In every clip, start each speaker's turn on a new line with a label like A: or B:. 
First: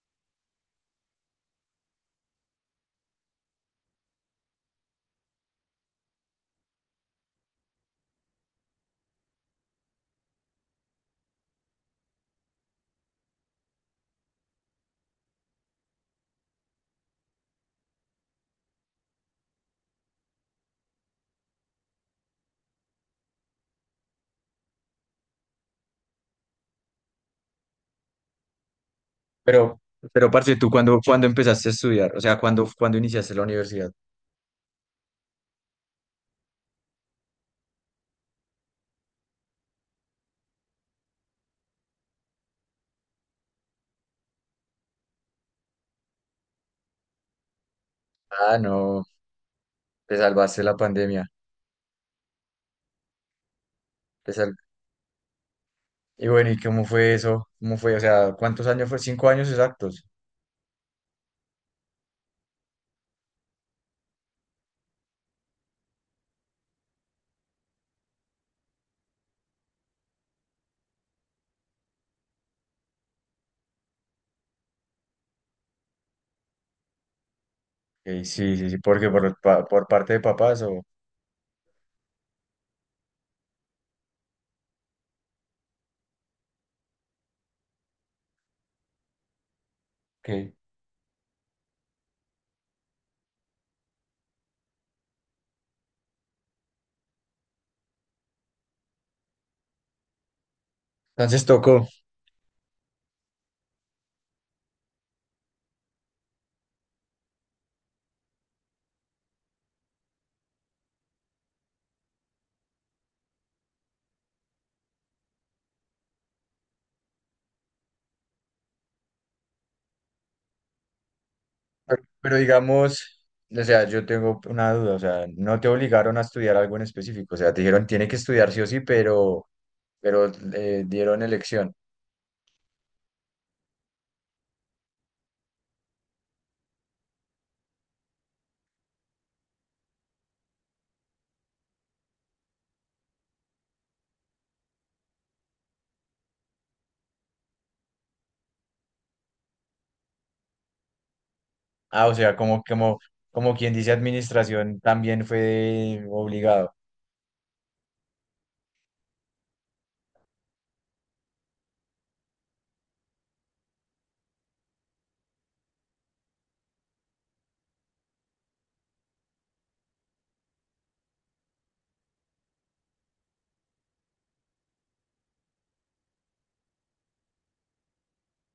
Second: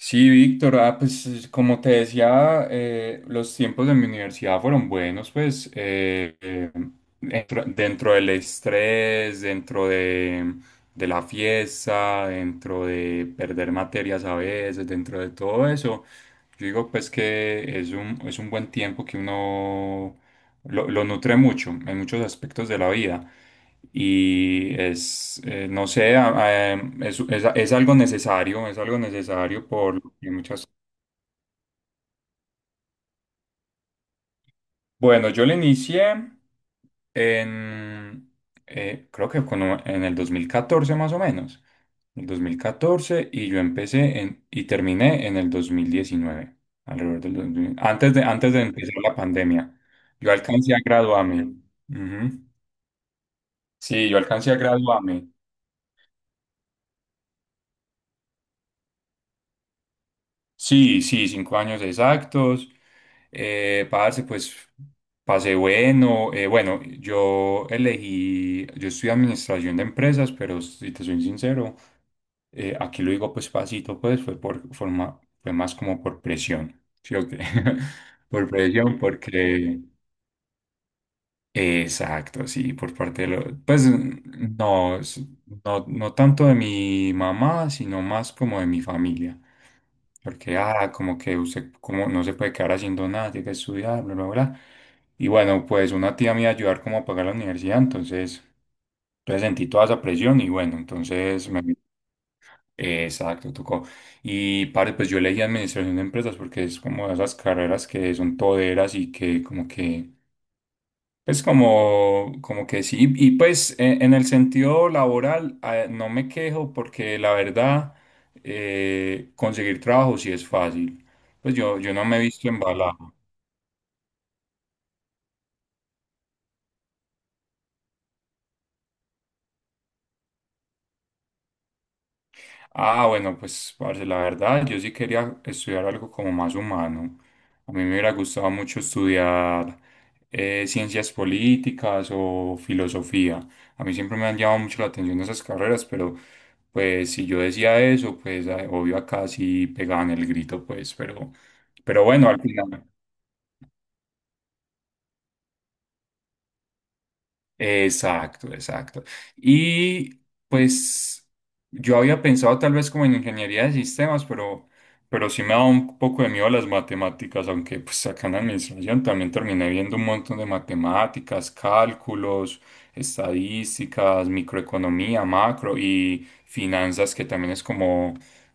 A: Sí, Víctor, ah, pues como te decía, los tiempos de mi universidad fueron buenos, pues dentro del estrés, dentro de la fiesta, dentro de perder materias a veces, dentro de todo eso, yo digo pues que es un buen tiempo que uno lo nutre mucho en muchos aspectos de la vida. Y es, no sé, es algo necesario, es algo necesario
B: Pero,
A: por lo
B: pero
A: que
B: parce,
A: muchas...
B: ¿tú cuándo empezaste a estudiar? O sea, ¿cuándo iniciaste la universidad?
A: Bueno, yo le inicié en, creo que en el 2014 más o menos, el 2014 y y terminé en el 2019 alrededor del 2000 antes
B: Ah,
A: de empezar
B: no,
A: la pandemia.
B: te
A: Yo
B: salvaste
A: alcancé
B: la
A: a
B: pandemia.
A: graduarme. Ujú. Sí, yo
B: te
A: alcancé
B: sal-
A: a graduarme.
B: Y bueno, ¿y cómo fue eso? ¿Cómo fue? O sea, ¿cuántos años fue? ¿5 años exactos?
A: Sí, sí, 5 años exactos. Parce, pues pasé bueno. Bueno, yo estudié administración de empresas, pero si te soy sincero, aquí lo digo pues pasito, pues fue más como por presión, ¿sí o qué?
B: Ok,
A: Por
B: sí, sí, sí,
A: presión,
B: porque
A: porque
B: por parte de papás o...
A: exacto, sí, por parte de lo, pues no, no, no tanto de mi mamá, sino más como de mi familia.
B: ok.
A: Porque, ah, como que usted como no se puede quedar haciendo nada, tiene que estudiar, bla, bla, bla. Y bueno, pues una tía me iba a ayudar como a pagar la universidad, entonces, entonces sentí toda esa presión y bueno,
B: Entonces
A: entonces me...
B: tocó.
A: Exacto, tocó. Y padre, pues yo elegí administración de empresas porque es como de esas carreras que son toderas y que como que pues como que sí, y pues en el sentido laboral no me quejo porque la verdad, conseguir trabajo sí es fácil. Pues yo
B: Pero,
A: no me he
B: pero
A: visto embalado.
B: digamos, o sea, yo tengo una duda, o sea, no te obligaron a estudiar algo en específico, o sea, te dijeron, tiene que estudiar sí o sí, pero dieron elección.
A: Ah, bueno, pues, parce, la verdad, yo sí quería estudiar algo como más humano. A mí me hubiera gustado mucho estudiar ciencias políticas o filosofía. A mí siempre me han llamado mucho la atención esas carreras, pero pues si yo decía eso, pues obvio acá sí pegaban el grito, pues, pero
B: Ah, o
A: bueno,
B: sea,
A: al
B: como,
A: final.
B: como, como quien dice administración también fue obligado.
A: Exacto, exacto. Y pues yo había pensado tal vez como en ingeniería de sistemas, pero sí me da un poco de miedo las matemáticas, aunque pues acá en la administración también terminé viendo un montón de matemáticas, cálculos, estadísticas, microeconomía, macro y finanzas, que también es como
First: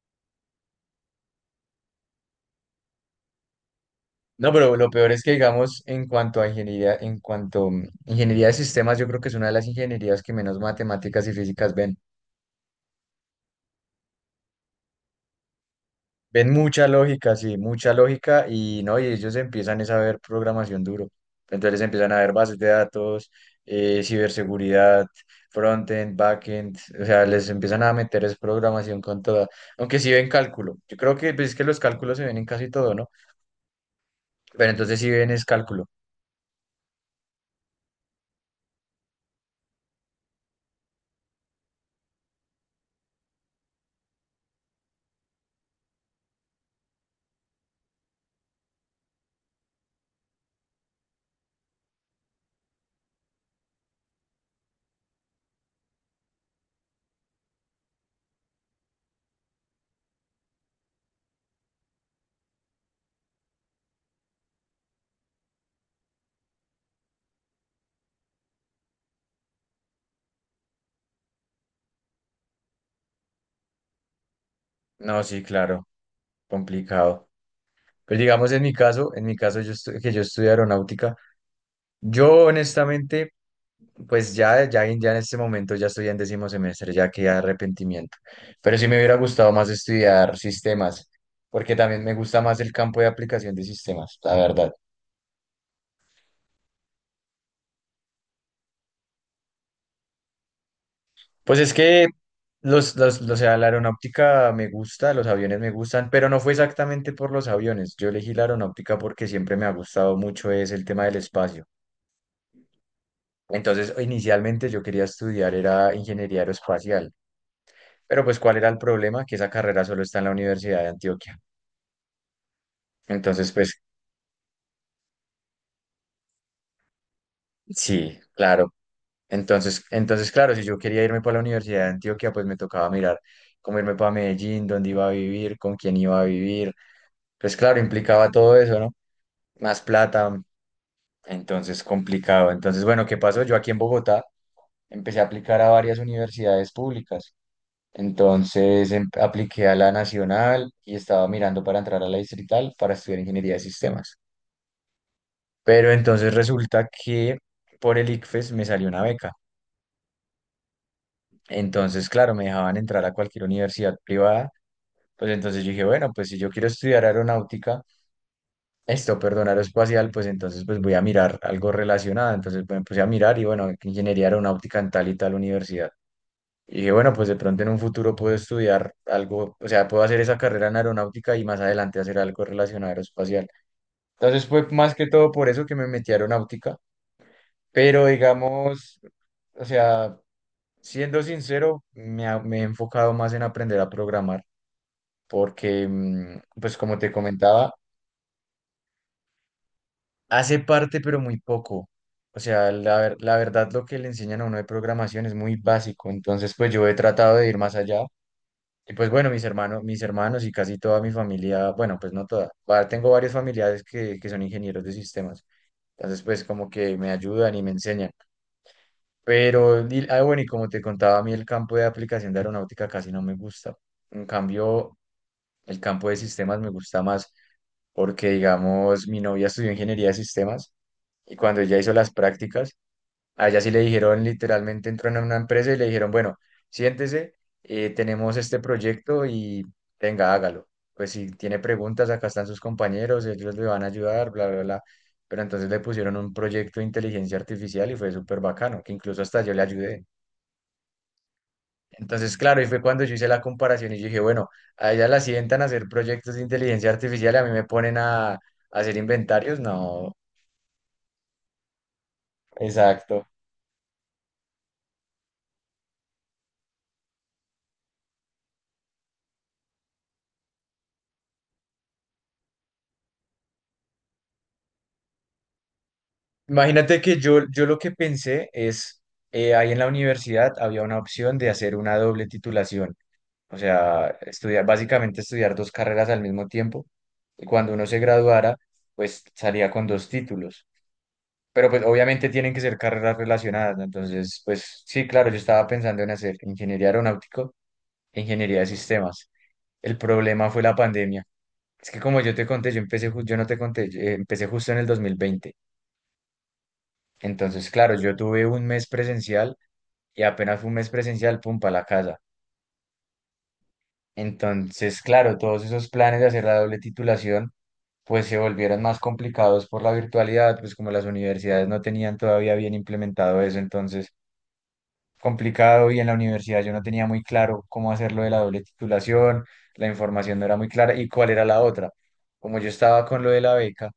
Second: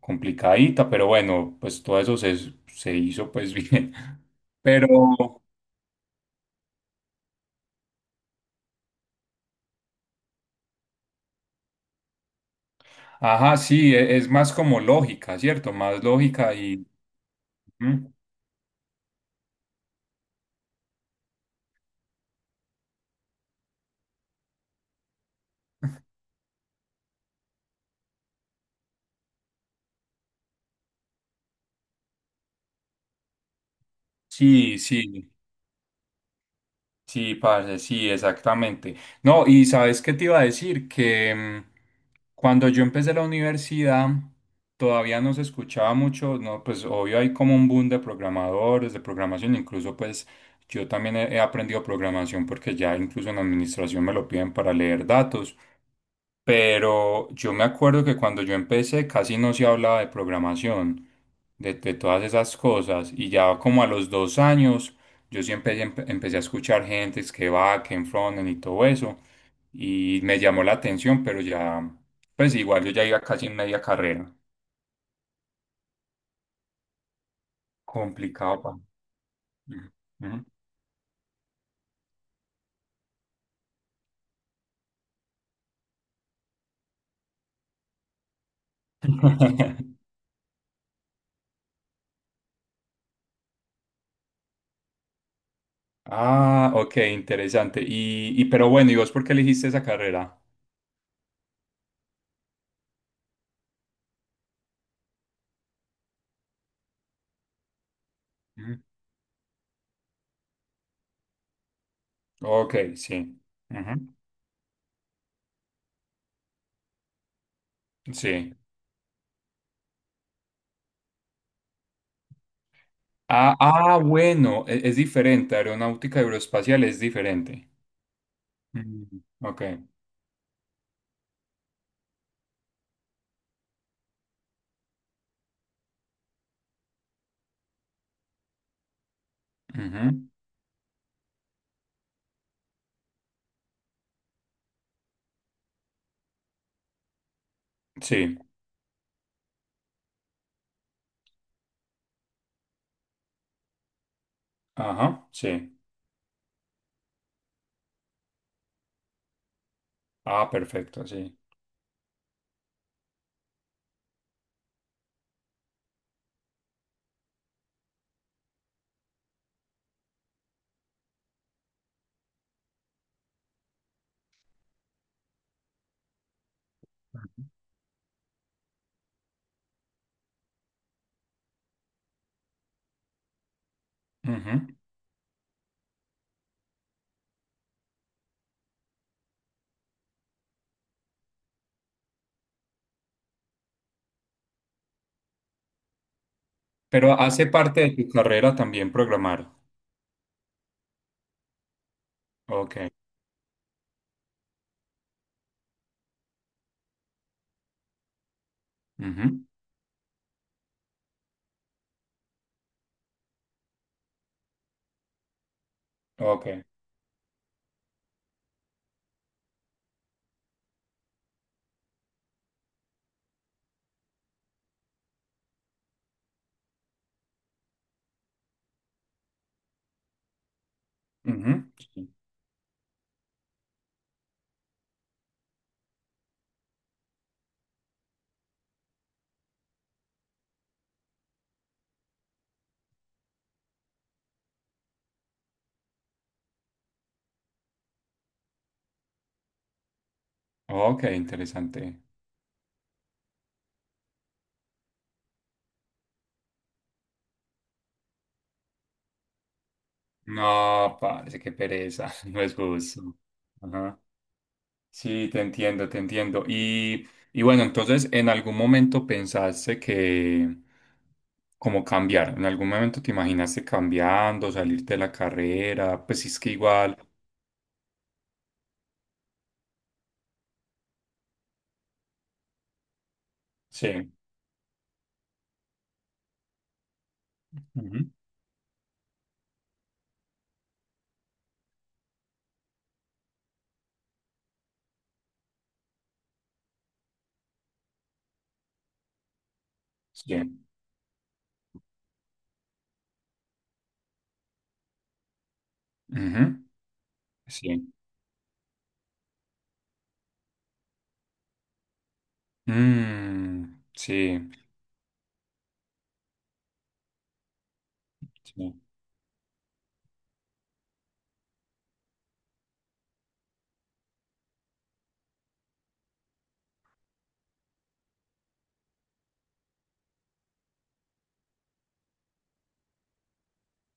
A: complicadita, pero bueno, pues todo eso se hizo pues bien.
B: No, pero lo peor es que,
A: Pero...
B: digamos, en cuanto a ingeniería, en cuanto ingeniería de sistemas, yo creo que es una de las ingenierías que menos matemáticas y físicas ven.
A: Ajá, sí, es más como lógica, ¿cierto? Más
B: Ven
A: lógica y
B: mucha lógica, sí, mucha
A: mm,
B: lógica y no, y ellos empiezan es a ver programación duro. Entonces empiezan a ver bases de datos, ciberseguridad, frontend, backend, o sea, les empiezan a meter es programación con toda. Aunque sí ven cálculo. Yo creo que pues, es que los cálculos se ven en casi todo, ¿no? Pero
A: sí,
B: entonces si bien
A: sí,
B: es cálculo.
A: sí, parce, sí, exactamente. No, y sabes qué te iba a decir, que cuando yo empecé la universidad todavía no se escuchaba mucho, no, pues obvio hay como un boom de programadores, de programación, incluso pues yo también he aprendido programación porque ya incluso en administración me lo piden para leer datos. Pero yo me acuerdo que cuando yo empecé casi no se hablaba de programación, de todas esas cosas. Y ya como a los 2 años, yo sí empecé a escuchar gente que va, que en frontend y todo eso. Y me llamó la atención, pero ya, pues igual yo ya iba casi en media carrera.
B: No, sí, claro, complicado. Pero digamos
A: Complicado,
B: en
A: pa.
B: mi caso,
A: Ujú.
B: que yo
A: Ujú.
B: estudio aeronáutica, yo honestamente, pues ya en este momento ya estoy en 10.º semestre, ya que arrepentimiento. Pero sí me hubiera gustado más estudiar sistemas, porque también me gusta más el campo de aplicación de sistemas, la verdad.
A: Ah, ok, interesante. Y pero bueno, ¿y vos por qué elegiste esa carrera?
B: Pues es que o sea, la aeronáutica me gusta, los aviones me gustan, pero no fue exactamente por los aviones. Yo elegí la
A: Ujú.
B: aeronáutica porque siempre me ha gustado mucho es el tema del espacio.
A: Ok, sí.
B: Entonces,
A: Ujú.
B: inicialmente yo quería estudiar era ingeniería aeroespacial, pero pues
A: Sí.
B: ¿cuál era el problema? Que esa carrera solo está en la Universidad de Antioquia. Entonces,
A: Ah,
B: pues
A: ah, bueno, es diferente, aeronáutica aeroespacial es diferente.
B: sí, claro.
A: Mm, ok,
B: Entonces, claro, si yo quería irme para la Universidad de Antioquia, pues me tocaba mirar cómo irme para Medellín, dónde iba a vivir, con quién iba a vivir. Pues claro, implicaba todo eso, ¿no? Más
A: ujú,
B: plata, entonces complicado. Entonces, bueno, ¿qué pasó? Yo aquí en Bogotá empecé a aplicar a varias universidades públicas.
A: sí,
B: Entonces apliqué a la Nacional y estaba mirando para entrar a la Distrital para estudiar ingeniería de sistemas.
A: ajá, sí.
B: Pero entonces resulta que por el ICFES me salió una beca.
A: Ah, perfecto, sí.
B: Entonces, claro, me dejaban entrar a cualquier universidad privada. Pues entonces yo dije, bueno, pues si yo quiero estudiar aeronáutica, esto, perdón, aeroespacial, pues entonces pues voy a mirar algo relacionado. Entonces pues, me puse a mirar y bueno, ingeniería aeronáutica en tal y tal universidad. Y dije, bueno, pues de pronto en un futuro puedo estudiar algo, o sea, puedo hacer esa carrera en aeronáutica y más adelante hacer algo relacionado a aeroespacial. Entonces fue
A: Ujú.
B: más que todo por eso que me metí a aeronáutica, pero digamos, o sea, siendo sincero, me he enfocado más en aprender a programar, porque, pues como te
A: Pero hace
B: comentaba,
A: parte de tu carrera también programar.
B: hace parte, pero muy poco. O sea,
A: Ok,
B: la verdad lo que le enseñan a uno de programación es muy básico. Entonces, pues yo he tratado de ir más allá. Y pues bueno, mis
A: ujú,
B: hermanos, mis hermanos y casi toda mi familia, bueno, pues no toda. Tengo varios familiares que son ingenieros de sistemas. Entonces, pues
A: ok,
B: como que me ayudan y me enseñan. Ah, bueno, y como te contaba, a mí el campo de aplicación de aeronáutica casi no me gusta. En cambio, el campo de sistemas me gusta más porque, digamos, mi novia estudió ingeniería de sistemas y cuando
A: ujú,
B: ella hizo
A: sí.
B: las prácticas, a ella sí le dijeron, literalmente entró en una empresa y le dijeron, bueno, siéntese, tenemos este proyecto y venga, hágalo. Pues si tiene preguntas, acá están sus compañeros, ellos le van a ayudar, bla, bla, bla. Pero entonces le pusieron un proyecto de inteligencia artificial y fue súper bacano, que incluso hasta yo le ayudé.
A: Ok, interesante.
B: Entonces, claro, y fue cuando yo hice la comparación y yo dije, bueno, a ella la sientan a hacer proyectos de inteligencia artificial y a mí me ponen a hacer inventarios. No,
A: No, parece que pereza, no es justo.
B: exacto.
A: Ajá. Sí, te entiendo, te entiendo. Y bueno, entonces, ¿en algún momento pensaste que, como cambiar? ¿En algún momento te imaginaste cambiando, salir de la carrera? Pues si es que igual.
B: Imagínate que yo lo que pensé es, ahí en la universidad había una opción de hacer una doble titulación, o
A: Sí.
B: sea, estudiar, básicamente estudiar dos carreras al mismo tiempo, y cuando uno se
A: Ujú.
B: graduara, pues salía con dos títulos, pero pues obviamente tienen que ser carreras relacionadas, ¿no? Entonces, pues sí, claro, yo estaba pensando en hacer ingeniería aeronáutico e ingeniería de sistemas. El problema fue
A: Sí.
B: la pandemia. Es que como yo te conté, yo no te conté, yo, empecé justo en el 2020.
A: Ujú.
B: Entonces,
A: Sí.
B: claro, yo tuve un mes presencial y apenas fue un mes presencial, pum, para la casa.
A: Mm, sí.
B: Entonces, claro, todos esos planes de hacer la doble titulación, pues se
A: Sí.
B: volvieron más complicados por la virtualidad, pues como las universidades no tenían todavía bien implementado eso, entonces complicado y en la universidad yo no tenía muy claro cómo hacerlo de la doble titulación, la información no era muy clara y cuál era la otra. Como yo estaba con lo de la beca,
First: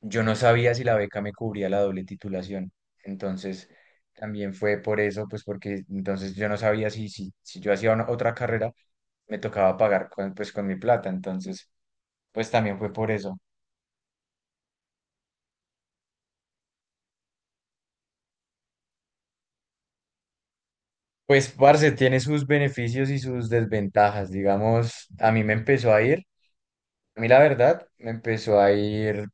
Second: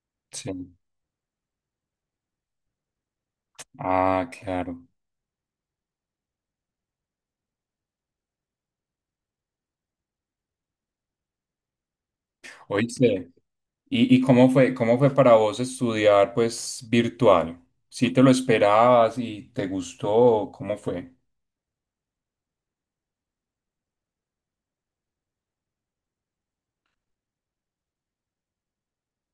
B: yo no sabía
A: Sí.
B: si la beca me cubría la doble titulación. Entonces,
A: Ah,
B: también fue
A: claro.
B: por eso, pues porque entonces yo no sabía si yo hacía otra carrera, me tocaba pagar con, pues con mi plata. Entonces, pues también fue por
A: Oíste.
B: eso.
A: Y cómo fue para vos estudiar, pues, virtual? ¿Sí te lo esperabas y te gustó? ¿Cómo fue?
B: Pues, parce, tiene sus beneficios y sus desventajas. Digamos, a mí me empezó a ir, a mí la verdad, me empezó a ir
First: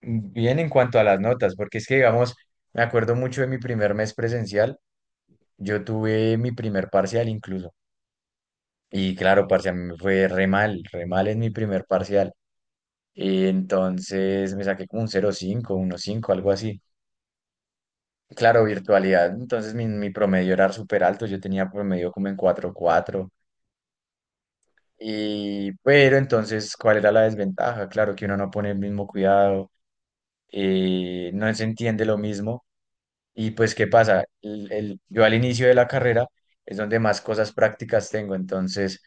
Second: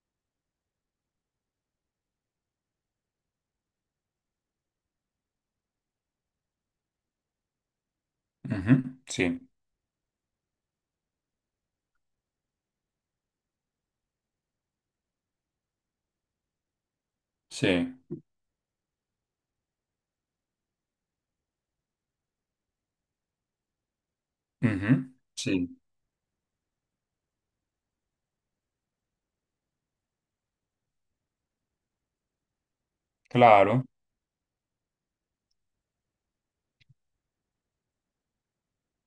B: bien en cuanto a las notas, porque es que, digamos, me acuerdo mucho de mi primer mes presencial. Yo tuve mi primer parcial incluso.
A: Ujú.
B: Y
A: Sí.
B: claro, parce, a mí me fue re mal en mi primer parcial. Y entonces me saqué como un 0,5, cinco algo así.
A: Sí.
B: Claro, virtualidad. Entonces mi promedio era súper alto. Yo tenía promedio como en 4,4.
A: Ujú. Sí.
B: Y, pero entonces, ¿cuál era la desventaja? Claro que uno no pone el mismo cuidado, no se entiende lo mismo. Y pues,
A: Claro,
B: ¿qué pasa? Yo al inicio de la carrera es donde más cosas prácticas tengo. Entonces,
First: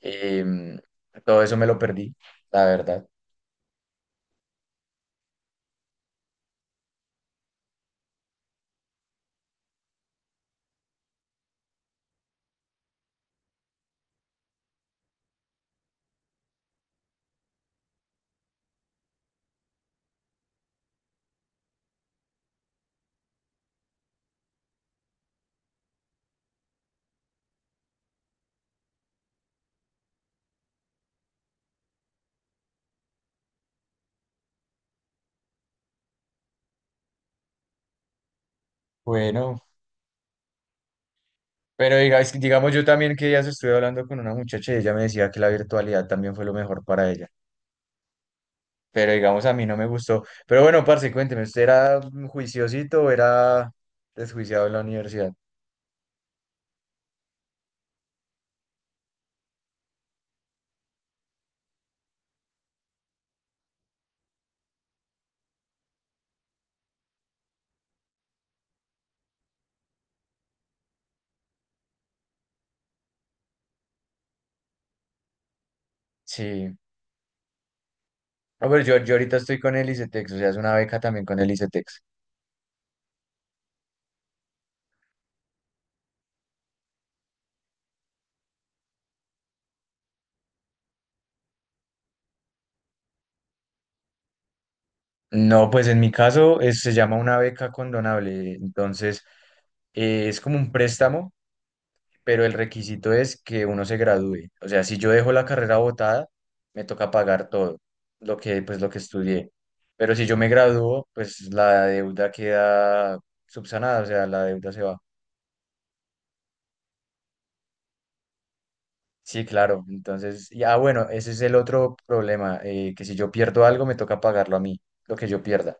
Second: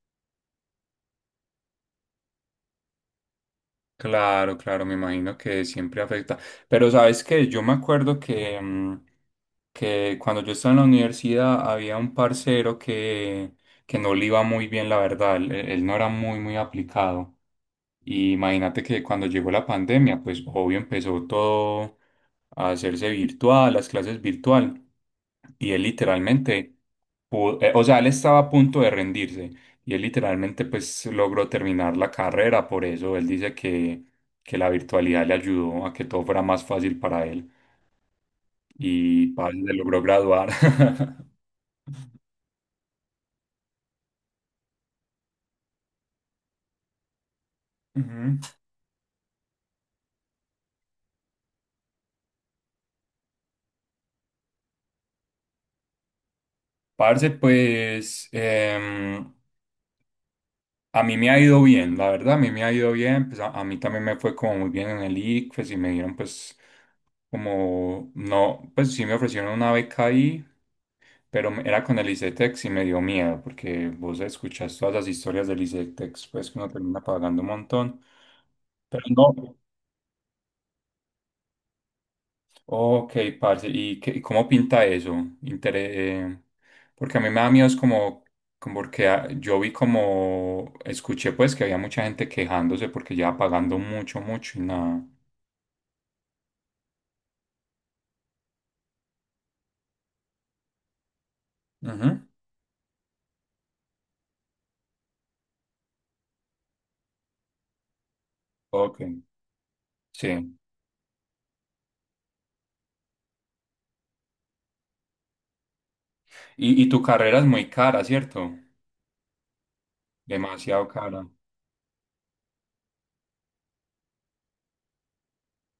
B: em, todo eso me lo perdí, la verdad.
A: claro, claro, me imagino que siempre afecta. Pero sabes que yo me acuerdo que, que cuando yo estaba en la universidad había un parcero que no le iba muy bien, la verdad. Él no era muy, muy aplicado. Y imagínate que cuando llegó la pandemia, pues obvio empezó todo a hacerse virtual, las clases virtual. Y él literalmente, o sea, él estaba a punto de rendirse. Y él literalmente pues logró terminar la carrera. Por eso él dice que la virtualidad le ayudó a que todo fuera más fácil para él. Y
B: Bueno,
A: parce, se logró graduar.
B: es que, digamos, yo también que días estuve hablando con una muchacha y ella me decía que la virtualidad también fue lo mejor para ella.
A: Ujú.
B: Pero digamos, a mí no me gustó. Pero bueno, parce, cuénteme, ¿usted era juiciosito o era desjuiciado en la universidad?
A: Parce, pues... a mí me ha ido bien, la verdad, a mí me ha ido bien, pues a mí también me fue como muy bien en el ICFES y me dieron pues como, no, pues sí me ofrecieron una beca ahí, pero era con el ICETEX y me dio miedo porque vos escuchás todas las historias del ICETEX, pues que uno
B: Sí.
A: termina pagando un montón,
B: A ver, yo,
A: pero
B: yo ahorita
A: no.
B: estoy con el ICETEX, o sea, es una beca también con el ICETEX.
A: Ok, parce, ¿y qué- y cómo pinta eso? Intere- eh, porque a mí me da miedo, es como, como porque ah, escuché pues que había mucha gente quejándose porque ya pagando mucho, mucho y nada.
B: No, pues en mi caso se llama una beca condonable. Entonces, es como un préstamo
A: Ujú.
B: pero el requisito es que uno se gradúe. O sea, si yo dejo la carrera botada, me toca pagar todo lo que, pues, lo que
A: Ok,
B: estudié. Pero si yo me
A: sí.
B: gradúo, pues la deuda queda subsanada, o sea, la deuda se va.
A: Y tu carrera es muy cara, ¿cierto?
B: Sí, claro. Entonces, ya
A: Demasiado
B: bueno,
A: cara.
B: ese es el otro problema, que si yo pierdo algo, me toca pagarlo a mí, lo que yo pierda.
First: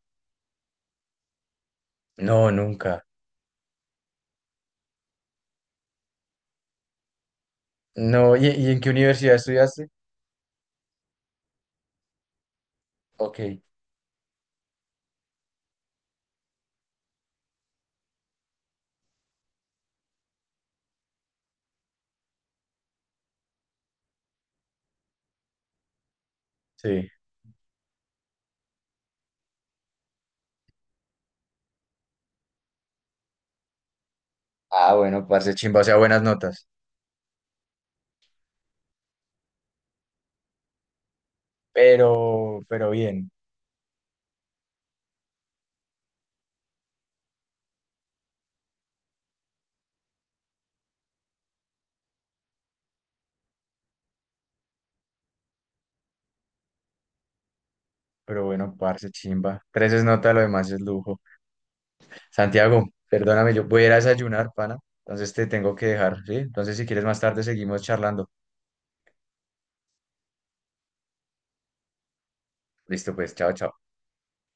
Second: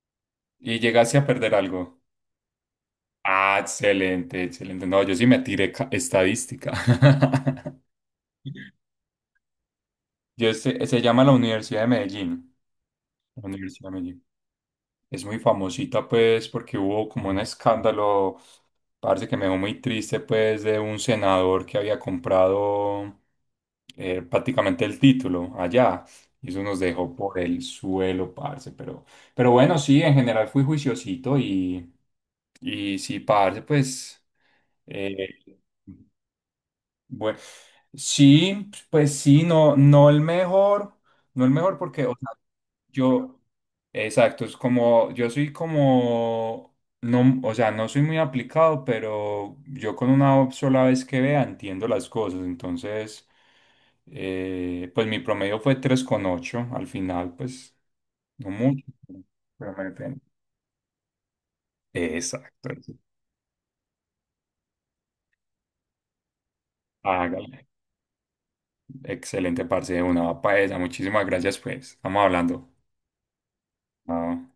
A: ¿Y llegaste a perder algo?
B: No, nunca.
A: Ah, excelente, excelente. No, yo sí me tiré estadística.
B: No, ¿y en qué universidad estudiaste?
A: Yo, se llama la Universidad de Medellín.
B: Ok,
A: La Universidad de Medellín. Es muy famosita, pues, porque hubo como un escándalo, parece que me dejó muy triste, pues, de un senador que había comprado prácticamente el título allá. Y eso nos
B: sí.
A: dejó por el suelo, parce. Pero bueno, sí, en general fui juiciosito y sí, parce, pues,
B: Ah, bueno,
A: eh,
B: parce chimba, o sea, buenas notas.
A: bueno, sí, pues sí, no, no el mejor, no el mejor porque, o sea,
B: Pero bien.
A: yo, exacto, es como, yo soy como, no, o sea, no soy muy aplicado, pero yo con una sola vez que vea entiendo las cosas, entonces, pues mi promedio fue 3,8 al final, pues,
B: Pero
A: no
B: bueno,
A: mucho,
B: parce, chimba.
A: pero me
B: Tres es
A: defiendo.
B: nota, lo demás es lujo.
A: Exacto,
B: Santiago,
A: eso.
B: perdóname, yo voy a ir a desayunar, pana. Entonces te tengo que dejar, ¿sí? Entonces si quieres más tarde
A: Hágale,
B: seguimos charlando.
A: excelente parce, de una papa esa, muchísimas gracias, pues, estamos hablando.
B: Listo, pues, chao, chao.
A: No.